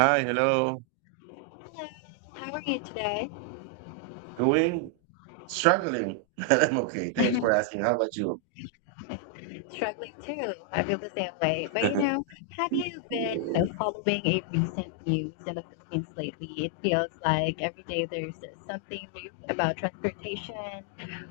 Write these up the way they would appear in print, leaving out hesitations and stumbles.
Hi, hello. Hello, how are you today? Going, Struggling, but I'm okay. Thanks for asking. How about you? Struggling too. I feel the same way. But have you been following a recent news in the Philippines lately? It feels like every day there's something new about transportation,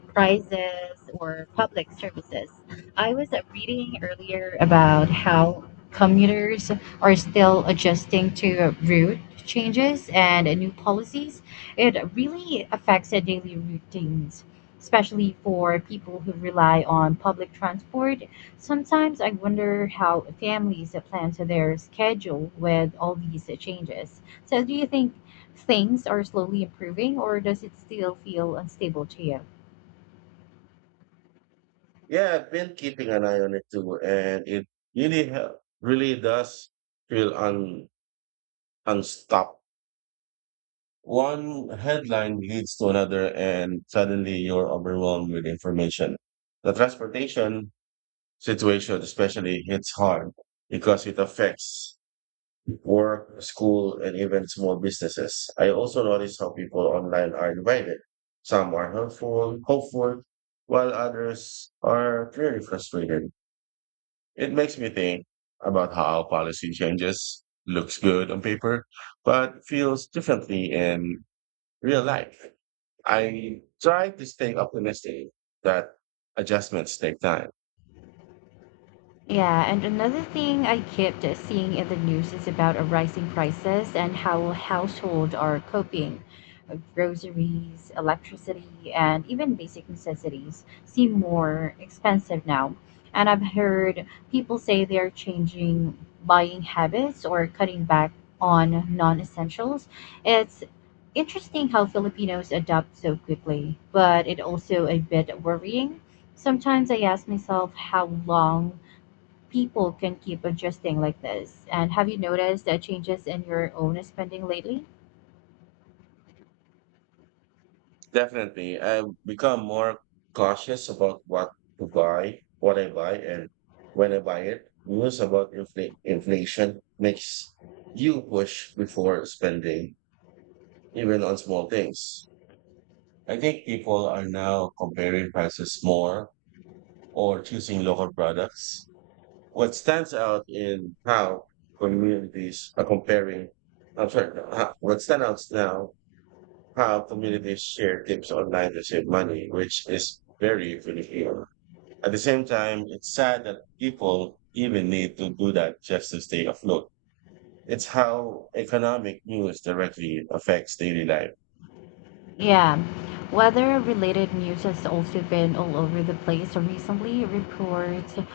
prizes or public services. I was reading earlier about how commuters are still adjusting to route changes and new policies. It really affects their daily routines, especially for people who rely on public transport. Sometimes I wonder how families plan to their schedule with all these changes. So, do you think things are slowly improving, or does it still feel unstable to you? Yeah, I've been keeping an eye on it too, and it really does feel un unstopped. One headline leads to another, and suddenly you're overwhelmed with information. The transportation situation especially hits hard because it affects work, school, and even small businesses. I also notice how people online are divided. Some are helpful, hopeful, while others are clearly frustrated. It makes me think about how policy changes looks good on paper, but feels differently in real life. I try to stay optimistic that adjustments take time. Yeah, and another thing I kept seeing in the news is about a rising prices and how households are coping. Groceries, electricity, and even basic necessities seem more expensive now. And I've heard people say they're changing buying habits or cutting back on non-essentials. It's interesting how Filipinos adapt so quickly, but it also a bit worrying. Sometimes I ask myself how long people can keep adjusting like this? And have you noticed changes in your own spending lately? Definitely. I've become more cautious about what to buy, what I buy, and when I buy it. News about inflation makes you push before spending, even on small things. I think people are now comparing prices more or choosing local products. What stands out in how communities are comparing, I'm sorry, no, what stands out now how communities share tips online to save money, which is very Filipino. At the same time, it's sad that people even need to do that just to stay afloat. It's how economic news directly affects daily life. Yeah, weather-related news has also been all over the place recently.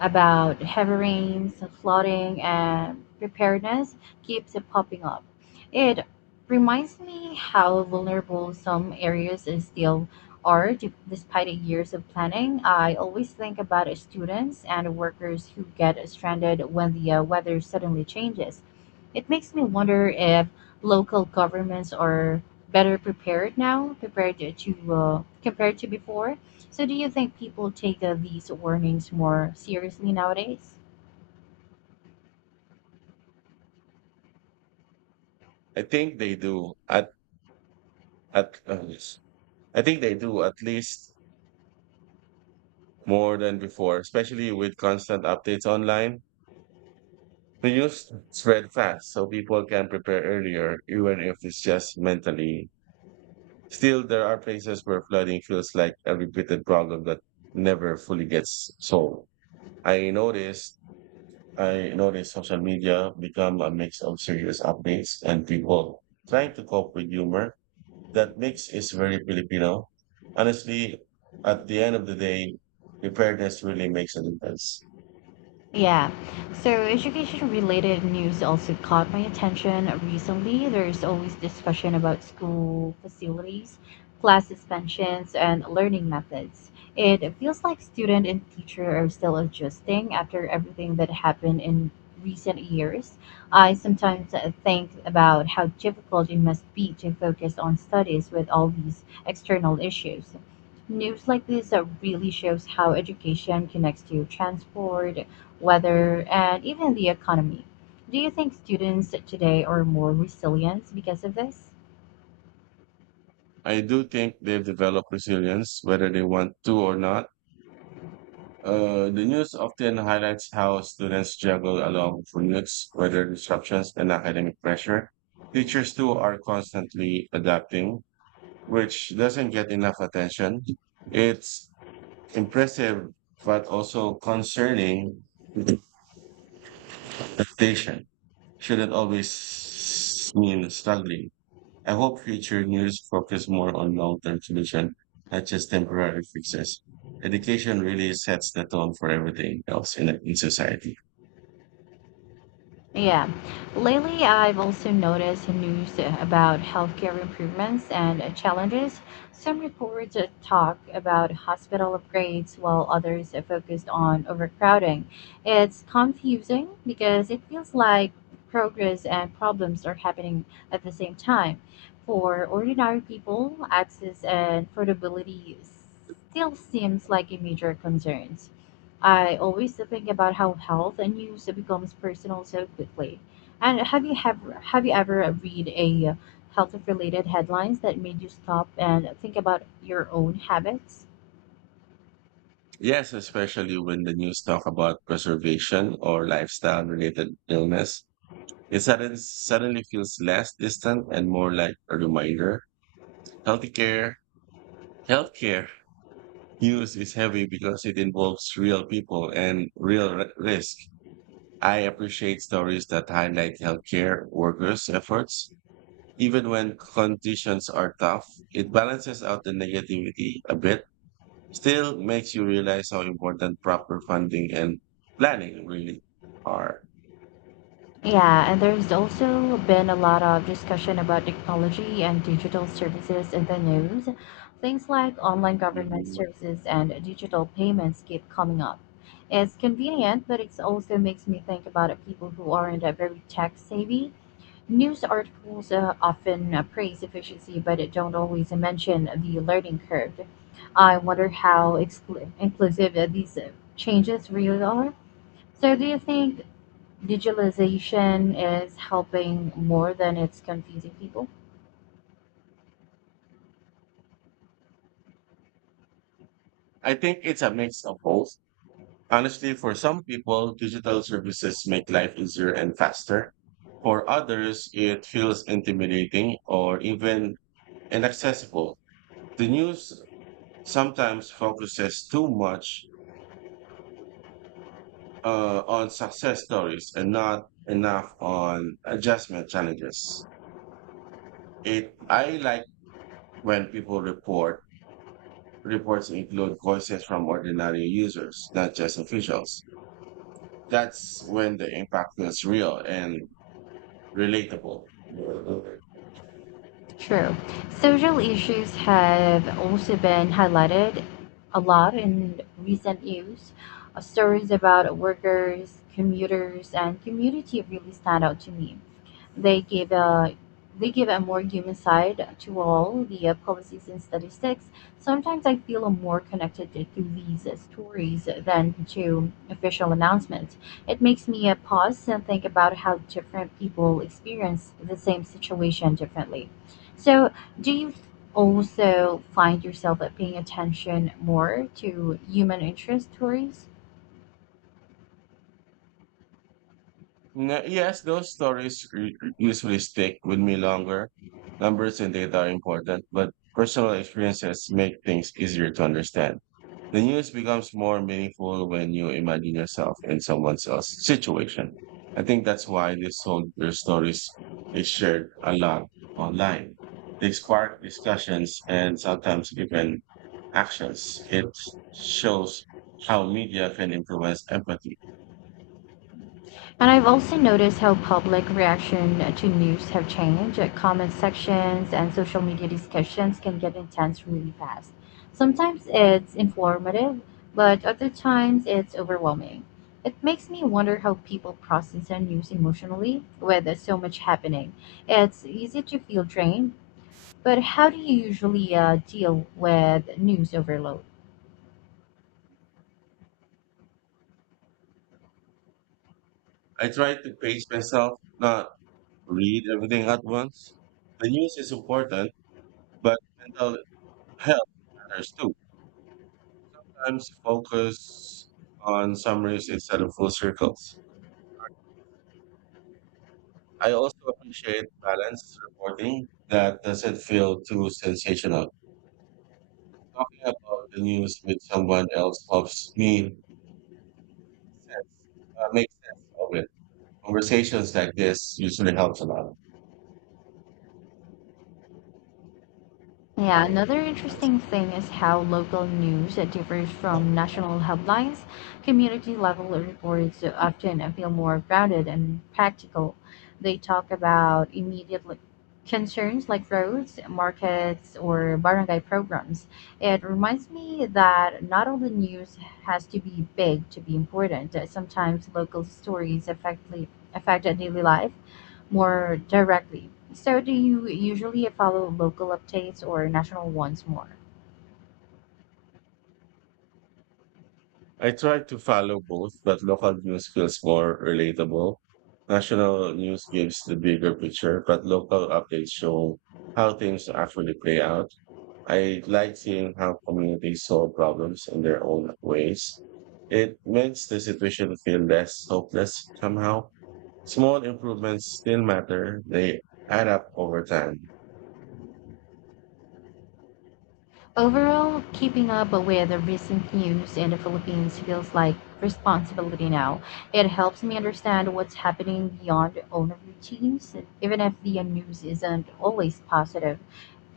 About heavy rains, flooding, and preparedness keeps popping up. It reminds me how vulnerable some areas is still despite years of planning. I always think about students and workers who get stranded when the weather suddenly changes. It makes me wonder if local governments are better prepared now compared to before. So do you think people take these warnings more seriously nowadays? I think they do at yes. I think they do at least more than before, especially with constant updates online. The news spread fast, so people can prepare earlier, even if it's just mentally. Still, there are places where flooding feels like a repeated problem that never fully gets solved. I noticed, I noticed social media become a mix of serious updates and people trying to cope with humor. That mix is very Filipino. Honestly, at the end of the day, preparedness really makes a difference. Yeah. So education related news also caught my attention recently. There's always discussion about school facilities, class suspensions, and learning methods. It feels like student and teacher are still adjusting after everything that happened in recent years. I sometimes think about how difficult it must be to focus on studies with all these external issues. News like this really shows how education connects to transport, weather, and even the economy. Do you think students today are more resilient because of this? I do think they've developed resilience, whether they want to or not. The news often highlights how students juggle along commutes, weather disruptions, and academic pressure. Teachers too are constantly adapting, which doesn't get enough attention. It's impressive, but also concerning. Adaptation shouldn't always mean struggling. I hope future news focus more on long-term solution, not just temporary fixes. Education really sets the tone for everything else in society. Yeah. Lately, I've also noticed news about healthcare improvements and challenges. Some reports talk about hospital upgrades, while others are focused on overcrowding. It's confusing because it feels like progress and problems are happening at the same time. For ordinary people, access and affordability still seems like a major concern. I always think about how health and news becomes personal so quickly. And have you ever read a health related headlines that made you stop and think about your own habits? Yes, especially when the news talk about preservation or lifestyle related illness, it suddenly feels less distant and more like a reminder. Healthcare, healthcare news is heavy because it involves real people and real risk. I appreciate stories that highlight healthcare workers' efforts. Even when conditions are tough, it balances out the negativity a bit. Still makes you realize how important proper funding and planning really are. Yeah, and there's also been a lot of discussion about technology and digital services in the news. Things like online government Mhm. services and digital payments keep coming up. It's convenient, but it also makes me think about people who aren't very tech savvy. News articles often praise efficiency but it don't always mention the learning curve. I wonder how inclusive these changes really are. So, do you think digitalization is helping more than it's confusing people? I think it's a mix of both. Honestly, for some people, digital services make life easier and faster. For others, it feels intimidating or even inaccessible. The news sometimes focuses too much on success stories and not enough on adjustment challenges. It I like when people report. Reports include voices from ordinary users, not just officials. That's when the impact feels real and relatable. True. Social issues have also been highlighted a lot in recent news. Stories about workers, commuters, and community really stand out to me. They give a they give a more human side to all the policies and statistics. Sometimes I feel more connected to these stories than to official announcements. It makes me pause and think about how different people experience the same situation differently. So, do you also find yourself paying attention more to human interest stories? Yes, those stories usually stick with me longer. Numbers and data are important, but personal experiences make things easier to understand. The news becomes more meaningful when you imagine yourself in someone else's situation. I think that's why these soldier stories is shared a lot online. They spark discussions and sometimes even actions. It shows how media can influence empathy. And I've also noticed how public reaction to news have changed. Comment sections and social media discussions can get intense really fast. Sometimes it's informative, but other times it's overwhelming. It makes me wonder how people process their news emotionally with so much happening. It's easy to feel drained, but how do you usually deal with news overload? I try to pace myself, not read everything at once. The news is important, but mental health matters too. Sometimes focus on summaries instead of full circles. I also appreciate balanced reporting that doesn't feel too sensational. Talking about the news with someone else helps me make sense of it. Conversations like this usually helps a Yeah, lot. another interesting thing is how local news differs from national headlines. Community level reports often feel more grounded and practical. They talk about concerns like roads, markets, or barangay programs. It reminds me that not all the news has to be big to be important. Sometimes local stories affect daily life more directly. So, do you usually follow local updates or national ones more? I try to follow both, but local news feels more relatable. National news gives the bigger picture, but local updates show how things actually play out. I like seeing how communities solve problems in their own ways. It makes the situation feel less hopeless somehow. Small improvements still matter. They add up over time. Overall, keeping up with the recent news in the Philippines feels like responsibility now. It helps me understand what's happening beyond own routines, even if the news isn't always positive.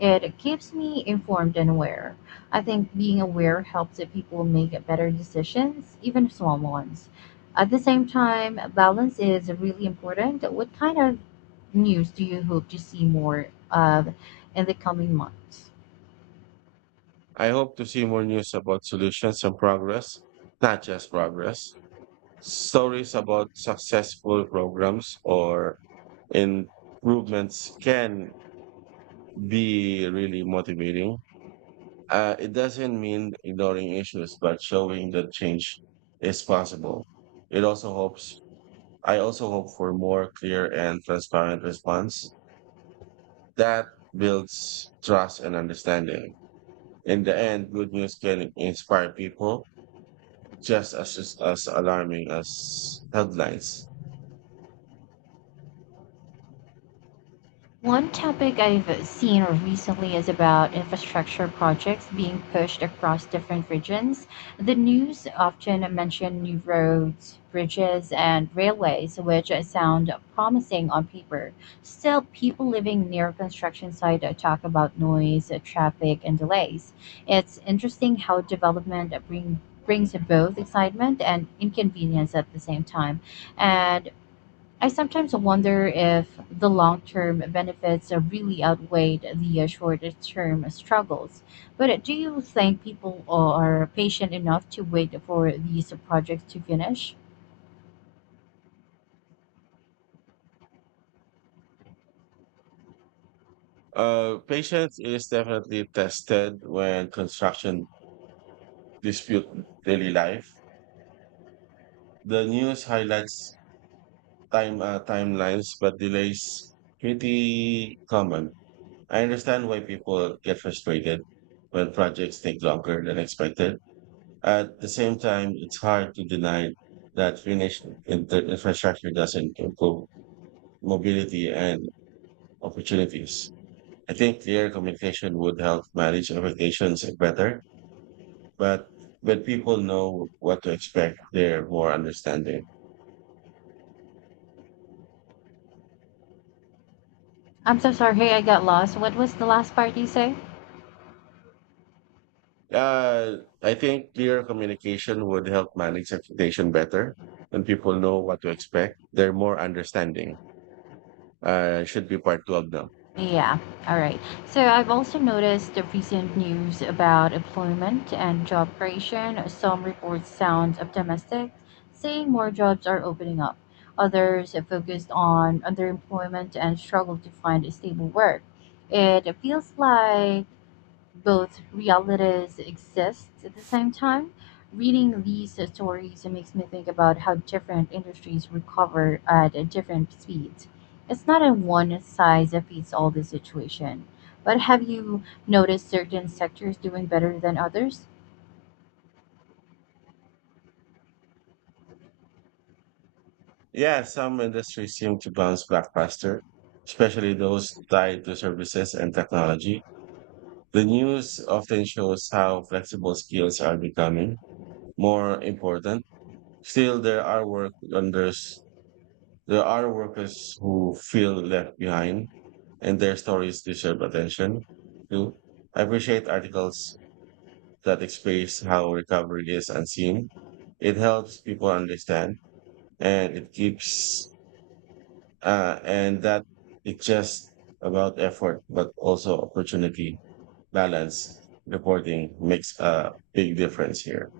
It keeps me informed and aware. I think being aware helps the people make better decisions, even small ones. At the same time, balance is really important. What kind of news do you hope to see more of in the coming months? I hope to see more news about solutions and progress, not just progress. Stories about successful programs or improvements can be really motivating. It doesn't mean ignoring issues, but showing that change is possible. It also hopes, I also hope for more clear and transparent response that builds trust and understanding. In the end, good news can inspire people just as alarming as headlines. One topic I've seen recently is about infrastructure projects being pushed across different regions. The news often mention new roads, bridges, and railways, which sound promising on paper. Still, people living near construction site talk about noise, traffic, and delays. It's interesting how brings both excitement and inconvenience at the same time. And I sometimes wonder if the long term benefits really outweighed the short term struggles. But do you think people are patient enough to wait for these projects to finish? Patience is definitely tested when construction dispute daily life. The news highlights timelines, but delays pretty common. I understand why people get frustrated when projects take longer than expected. At the same time, it's hard to deny that finished infrastructure doesn't improve mobility and opportunities. I think clear communication would help manage expectations better, but but people know what to expect. They're more understanding. I'm so sorry, hey, I got lost. What was the last part you say? I think clear communication would help manage expectation better. When people know what to expect, they're more understanding. Should be part two of them. Yeah, all right. So I've also noticed the recent news about employment and job creation. Some reports sound optimistic, saying more jobs are opening up. Others have focused on underemployment and struggle to find stable work. It feels like both realities exist at the same time. Reading these stories makes me think about how different industries recover at different speeds. It's not a one size fits all the situation. But have you noticed certain sectors doing better than others? Yeah, some industries seem to bounce back faster, especially those tied to services and technology. The news often shows how flexible skills are becoming more important. Still, there are workers who feel left behind, and their stories deserve attention. Two, I appreciate articles that express how recovery is unseen. It helps people understand, and it keeps and that it's just about effort, but also opportunity, balance, reporting makes a big difference here.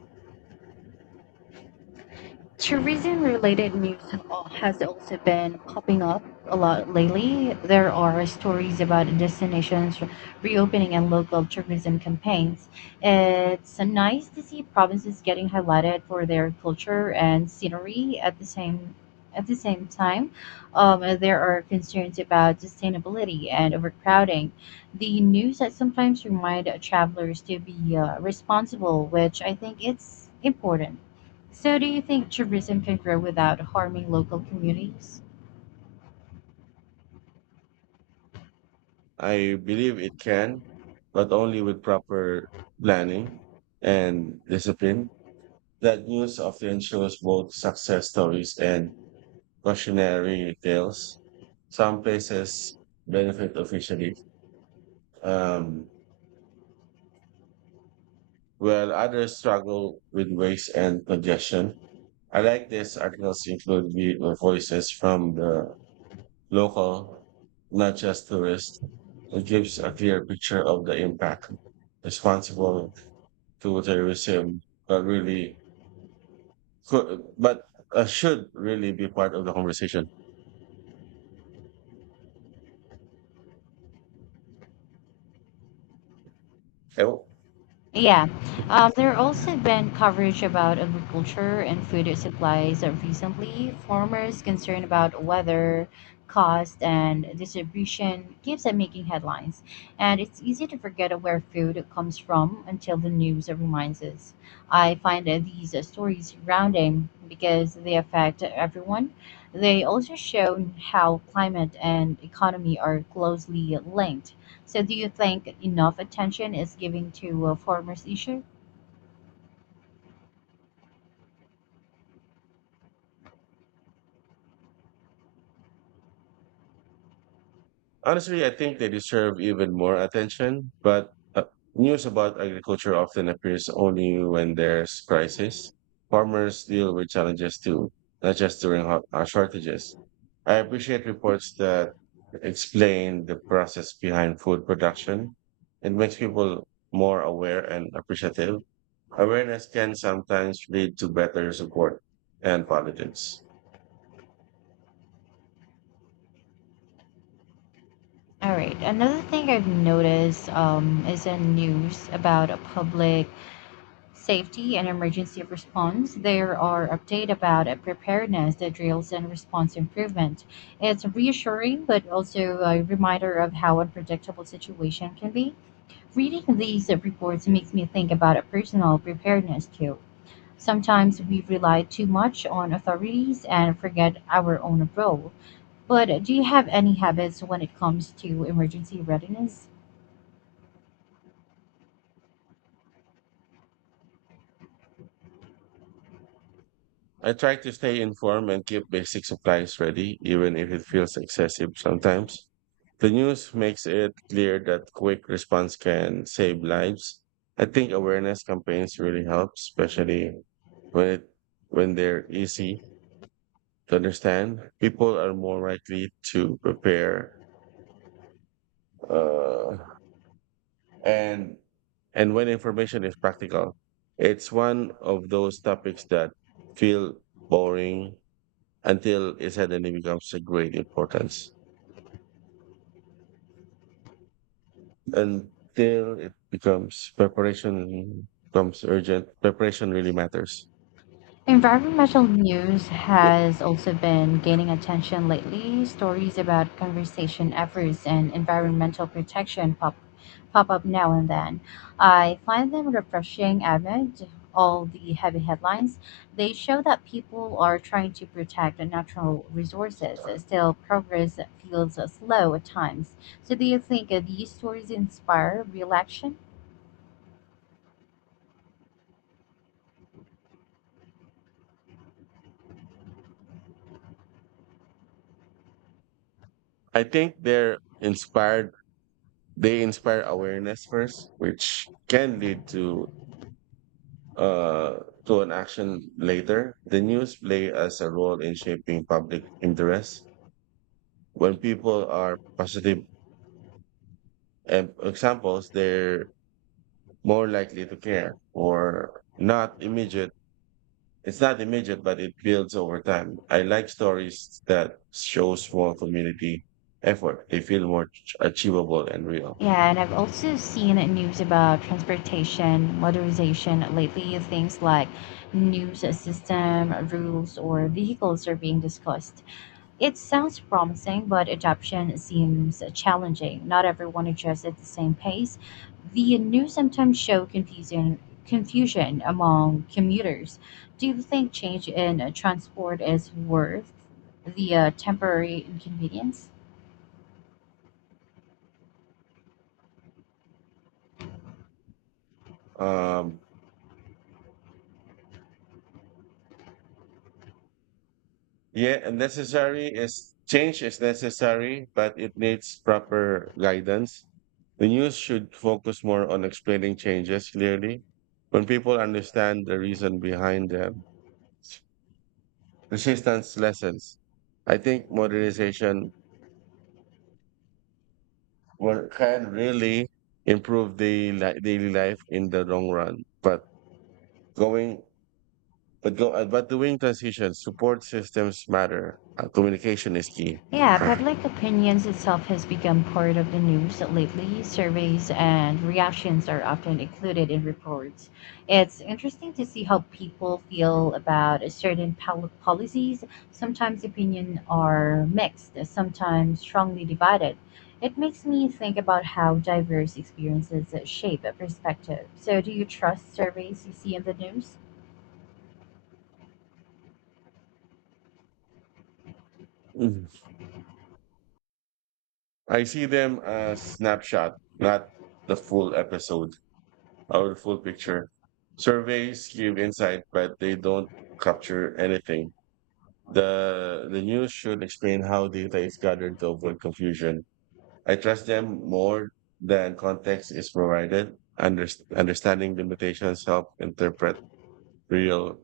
Mm. Tourism related news has also been popping up a lot lately. There are stories about destinations reopening and local tourism campaigns. It's nice to see provinces getting highlighted for their culture and scenery at the same time, there are concerns about sustainability and overcrowding. The news that sometimes remind travelers to be responsible, which I think it's important. So, do you think tourism can grow without harming local communities? I believe it can, but only with proper planning and discipline. That news often shows both success stories and cautionary tales. Some places benefit officially, um, while others struggle with waste and congestion. I like this articles include voices from the local, not just tourists. It gives a clear picture of the impact responsible to terrorism, but really could, but should really be part of the conversation. Eh, Yeah. There also been coverage about agriculture and food supplies recently. Farmers' concern about weather, cost, and distribution keeps on making headlines. And it's easy to forget where food comes from until the news reminds us. I find that these stories grounding because they affect everyone. They also show how climate and economy are closely linked. So, do you think enough attention is given to farmers' issue? Honestly, I think they deserve even more attention, but news about agriculture often appears only when there's crisis. Farmers deal with challenges too, not just during shortages. I appreciate reports that explain the process behind food production. It makes people more aware and appreciative. Awareness can sometimes lead to better support and politics. All right. Another thing I've noticed is in news about a public safety and emergency response. There are updates about a preparedness, the drills, and response improvement. It's reassuring, but also a reminder of how unpredictable situation can be. Reading these reports makes me think about a personal preparedness too. Sometimes we rely too much on authorities and forget our own role. But do you have any habits when it comes to emergency readiness? I try to stay informed and keep basic supplies ready, even if it feels excessive sometimes. The news makes it clear that quick response can save lives. I think awareness campaigns really help, especially when it, when they're easy to understand. People are more likely to prepare, uh, and and when information is practical, it's one of those topics that feel boring until it suddenly becomes a great importance. Until it becomes Preparation becomes urgent. Preparation really matters. Environmental news Yep. has also been gaining attention lately. Stories about conservation efforts and environmental protection pop up now and then. I find them refreshing amid all the heavy headlines. They show that people are trying to protect the natural resources. Still, progress feels slow at times. So, do you think these stories inspire real action? I think they're inspired. They inspire awareness first, which can lead uh to an action later. The news play as a role in shaping public interest. When people are positive examples, they're more likely to care or not immediate. It's not immediate, but it builds over time. I like stories that show small community effort. They feel more achievable and real. Yeah, and I've also seen news about transportation modernization lately. Things like new system rules or vehicles are being discussed. It sounds promising, but adoption seems challenging. Not everyone adjusts at the same pace. The news sometimes show confusion among commuters. Do you think change in transport is worth the temporary inconvenience? Um, yeah, and necessary is change is necessary, but it needs proper guidance. The news should focus more on explaining changes clearly. When people understand the reason behind them, resistance lessens. I think modernization Will can really improve the daily life in the long run. Going, but but doing transitions, support systems matter. Communication is key. Yeah, public opinions itself has become part of the news lately. Surveys and reactions are often included in reports. It's interesting to see how people feel about a certain policies. Sometimes opinion are mixed, sometimes strongly divided. It makes me think about how diverse experiences shape a perspective. So, do you trust surveys you see in the news? Mm. I see them as snapshot, not the full episode the full picture. Surveys give insight, but they don't capture anything. The news should explain how data is gathered to avoid confusion. I trust them more than context is provided. Understanding limitations help interpret real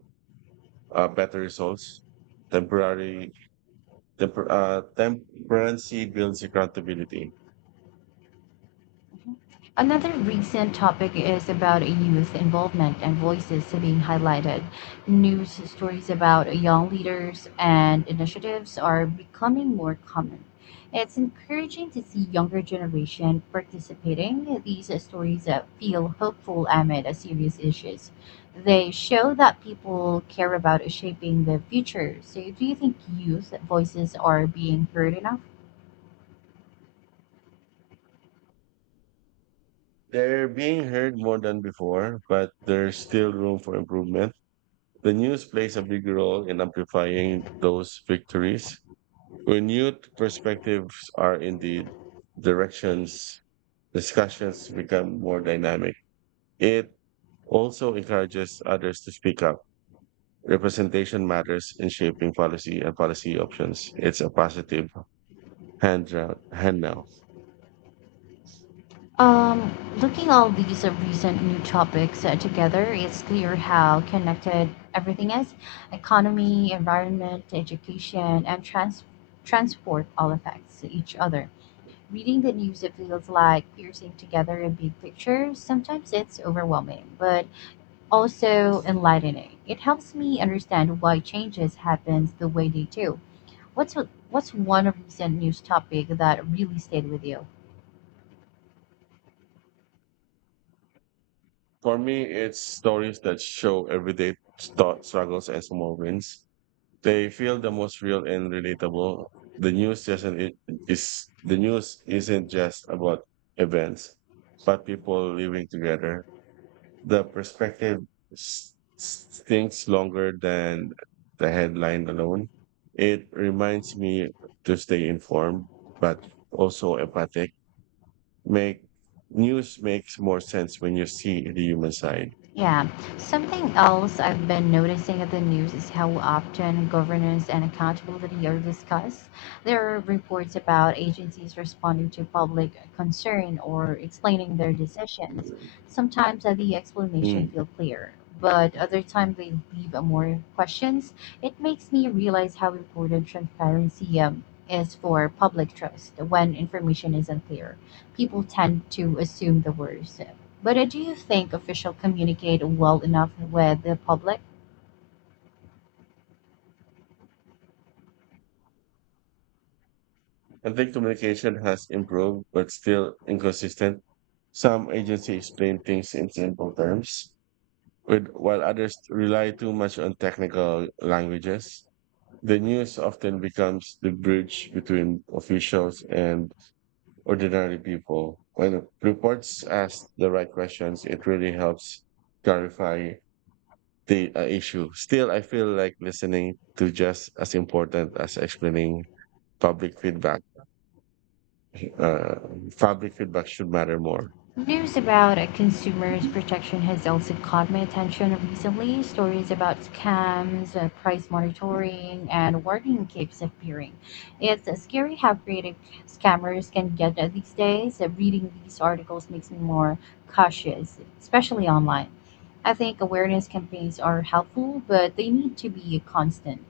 better results. Temporary Temperancy builds accountability. Another recent topic is about youth involvement and voices being highlighted. News stories about young leaders and initiatives are becoming more common. It's encouraging to see younger generation participating. These stories that feel hopeful amid serious issues. They show that people care about shaping the future. So, do you think youth voices are being heard enough? They're being heard more than before, but there's still room for improvement. The news plays a big role in amplifying those victories. When Renewed perspectives are in the directions, discussions become more dynamic. It also encourages others to speak up. Representation matters in shaping policy and policy options. It's a positive hand, hand now. Um, looking all these recent new topics together, it's clear how connected everything is. Economy, environment, education, and transport all affects each other. Reading the news, it feels like piercing together a big picture. Sometimes it's overwhelming, but also enlightening. It helps me understand why changes happens the way they do. What's what's one recent news topic that really stayed with you? For me, it's stories that show everyday struggles and small wins. They feel the most real and relatable. The news doesn't it is The news isn't just about events, but people living together. The perspective stinks longer than the headline alone. It reminds me to stay informed, but also empathic. Make News makes more sense when you see the human side. Yeah. Something else I've been noticing at the news is how often governance and accountability are discussed. There are reports about agencies responding to public concern or explaining their decisions. Sometimes the explanation Mm. feel clear, but other times they leave more questions. It makes me realize how important transparency is for public trust. When information isn't clear, people tend to assume the worst. But do you think officials communicate well enough with the public? I think communication has improved, but still inconsistent. Some agencies explain things in simple terms, while others rely too much on technical languages. The news often becomes the bridge between officials and ordinary people. When reports ask the right questions, it really helps clarify the issue. Still, I feel like listening to just as important as explaining public feedback. uh, Probably feedback should matter more. News about consumers protection has also caught my attention recently. Stories about scams, price monitoring, and warning keeps appearing. It's scary how creative scammers can get these days. Reading these articles makes me more cautious, especially online. I think awareness campaigns are helpful, but they need to be constant.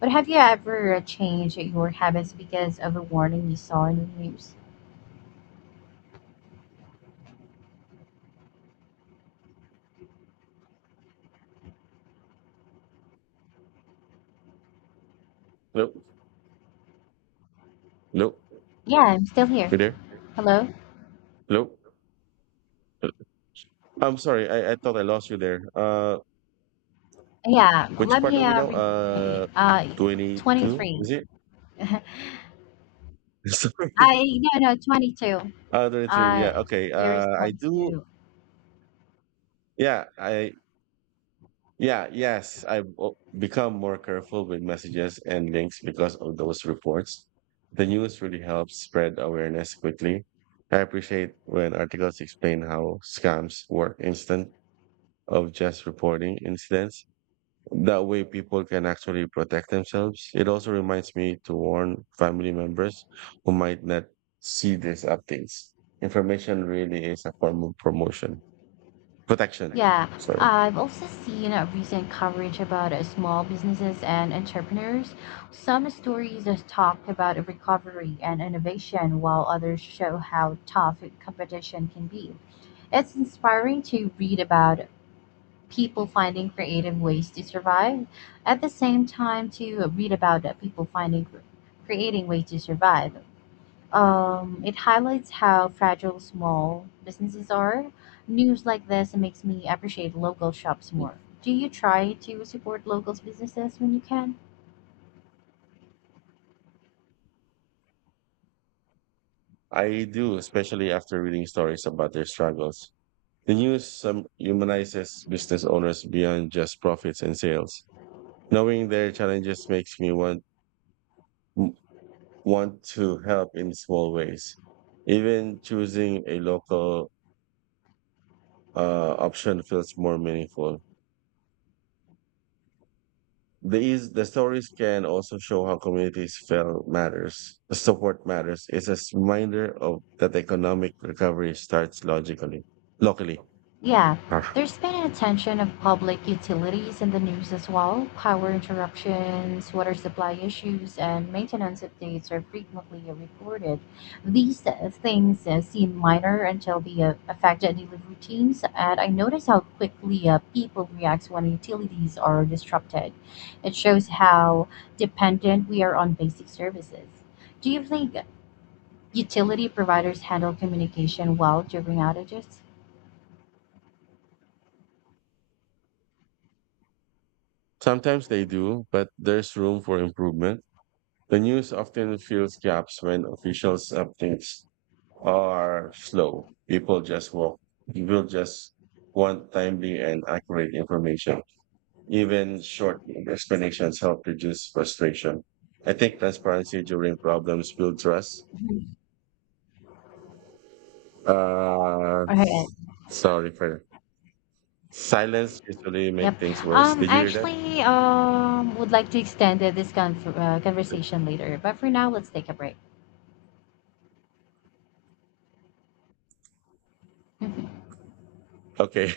But have you ever changed your habits because of a warning you saw in the news? Nope. Nope. Yeah, I'm still here. You there? Hello? Nope. I'm sorry. I thought I lost you there. Yeah, Which let part are me we now? 22, 23. is it? I Sorry. no no 22. 23. Uh Yeah. Okay. your I response do. to Yeah. Yeah. Yes. I've become more careful with messages and links because of those reports. The news really helps spread awareness quickly. I appreciate when articles explain how scams work instant of just reporting incidents. That way, people can actually protect themselves. It also reminds me to warn family members who might not see these updates. Information really is a form of protection. Yeah. Sorry. I've also seen a recent coverage about small businesses and entrepreneurs. Some stories talk about recovery and innovation, while others show how tough competition can be. It's inspiring to read about people finding creative ways to survive. At the same time, to read about that people finding creating ways to survive. It highlights how fragile small businesses are. News like this makes me appreciate local shops Mm. more. Do you try to support local businesses when you can? I do, especially after reading stories about their struggles. The news some humanizes business owners beyond just profits and sales. Knowing their challenges makes me want to help in small ways. Even choosing a local option feels more meaningful. The stories can also show how communities feel matters. Support matters. It's a reminder of that economic recovery starts locally. Yeah, Ah. there's been an attention of public utilities in the news as well. Power interruptions, water supply issues, and maintenance updates are frequently reported. These things seem minor until they affect daily routines, and I notice how quickly people react when utilities are disrupted. It shows how dependent we are on basic services. Do you think utility providers handle communication well during outages? Sometimes they do, but there's room for improvement. The news often fills gaps when officials updates are slow. People just walk. People just want timely and accurate information. Even short explanations help reduce frustration. I think transparency during problems builds trust. Mhm. Uh, Okay. Sorry for that. Silence usually make Yep. things worse. Did you hear that? Actually, would like to extend conversation later, but for now, let's take a break. Mm-hmm. Okay.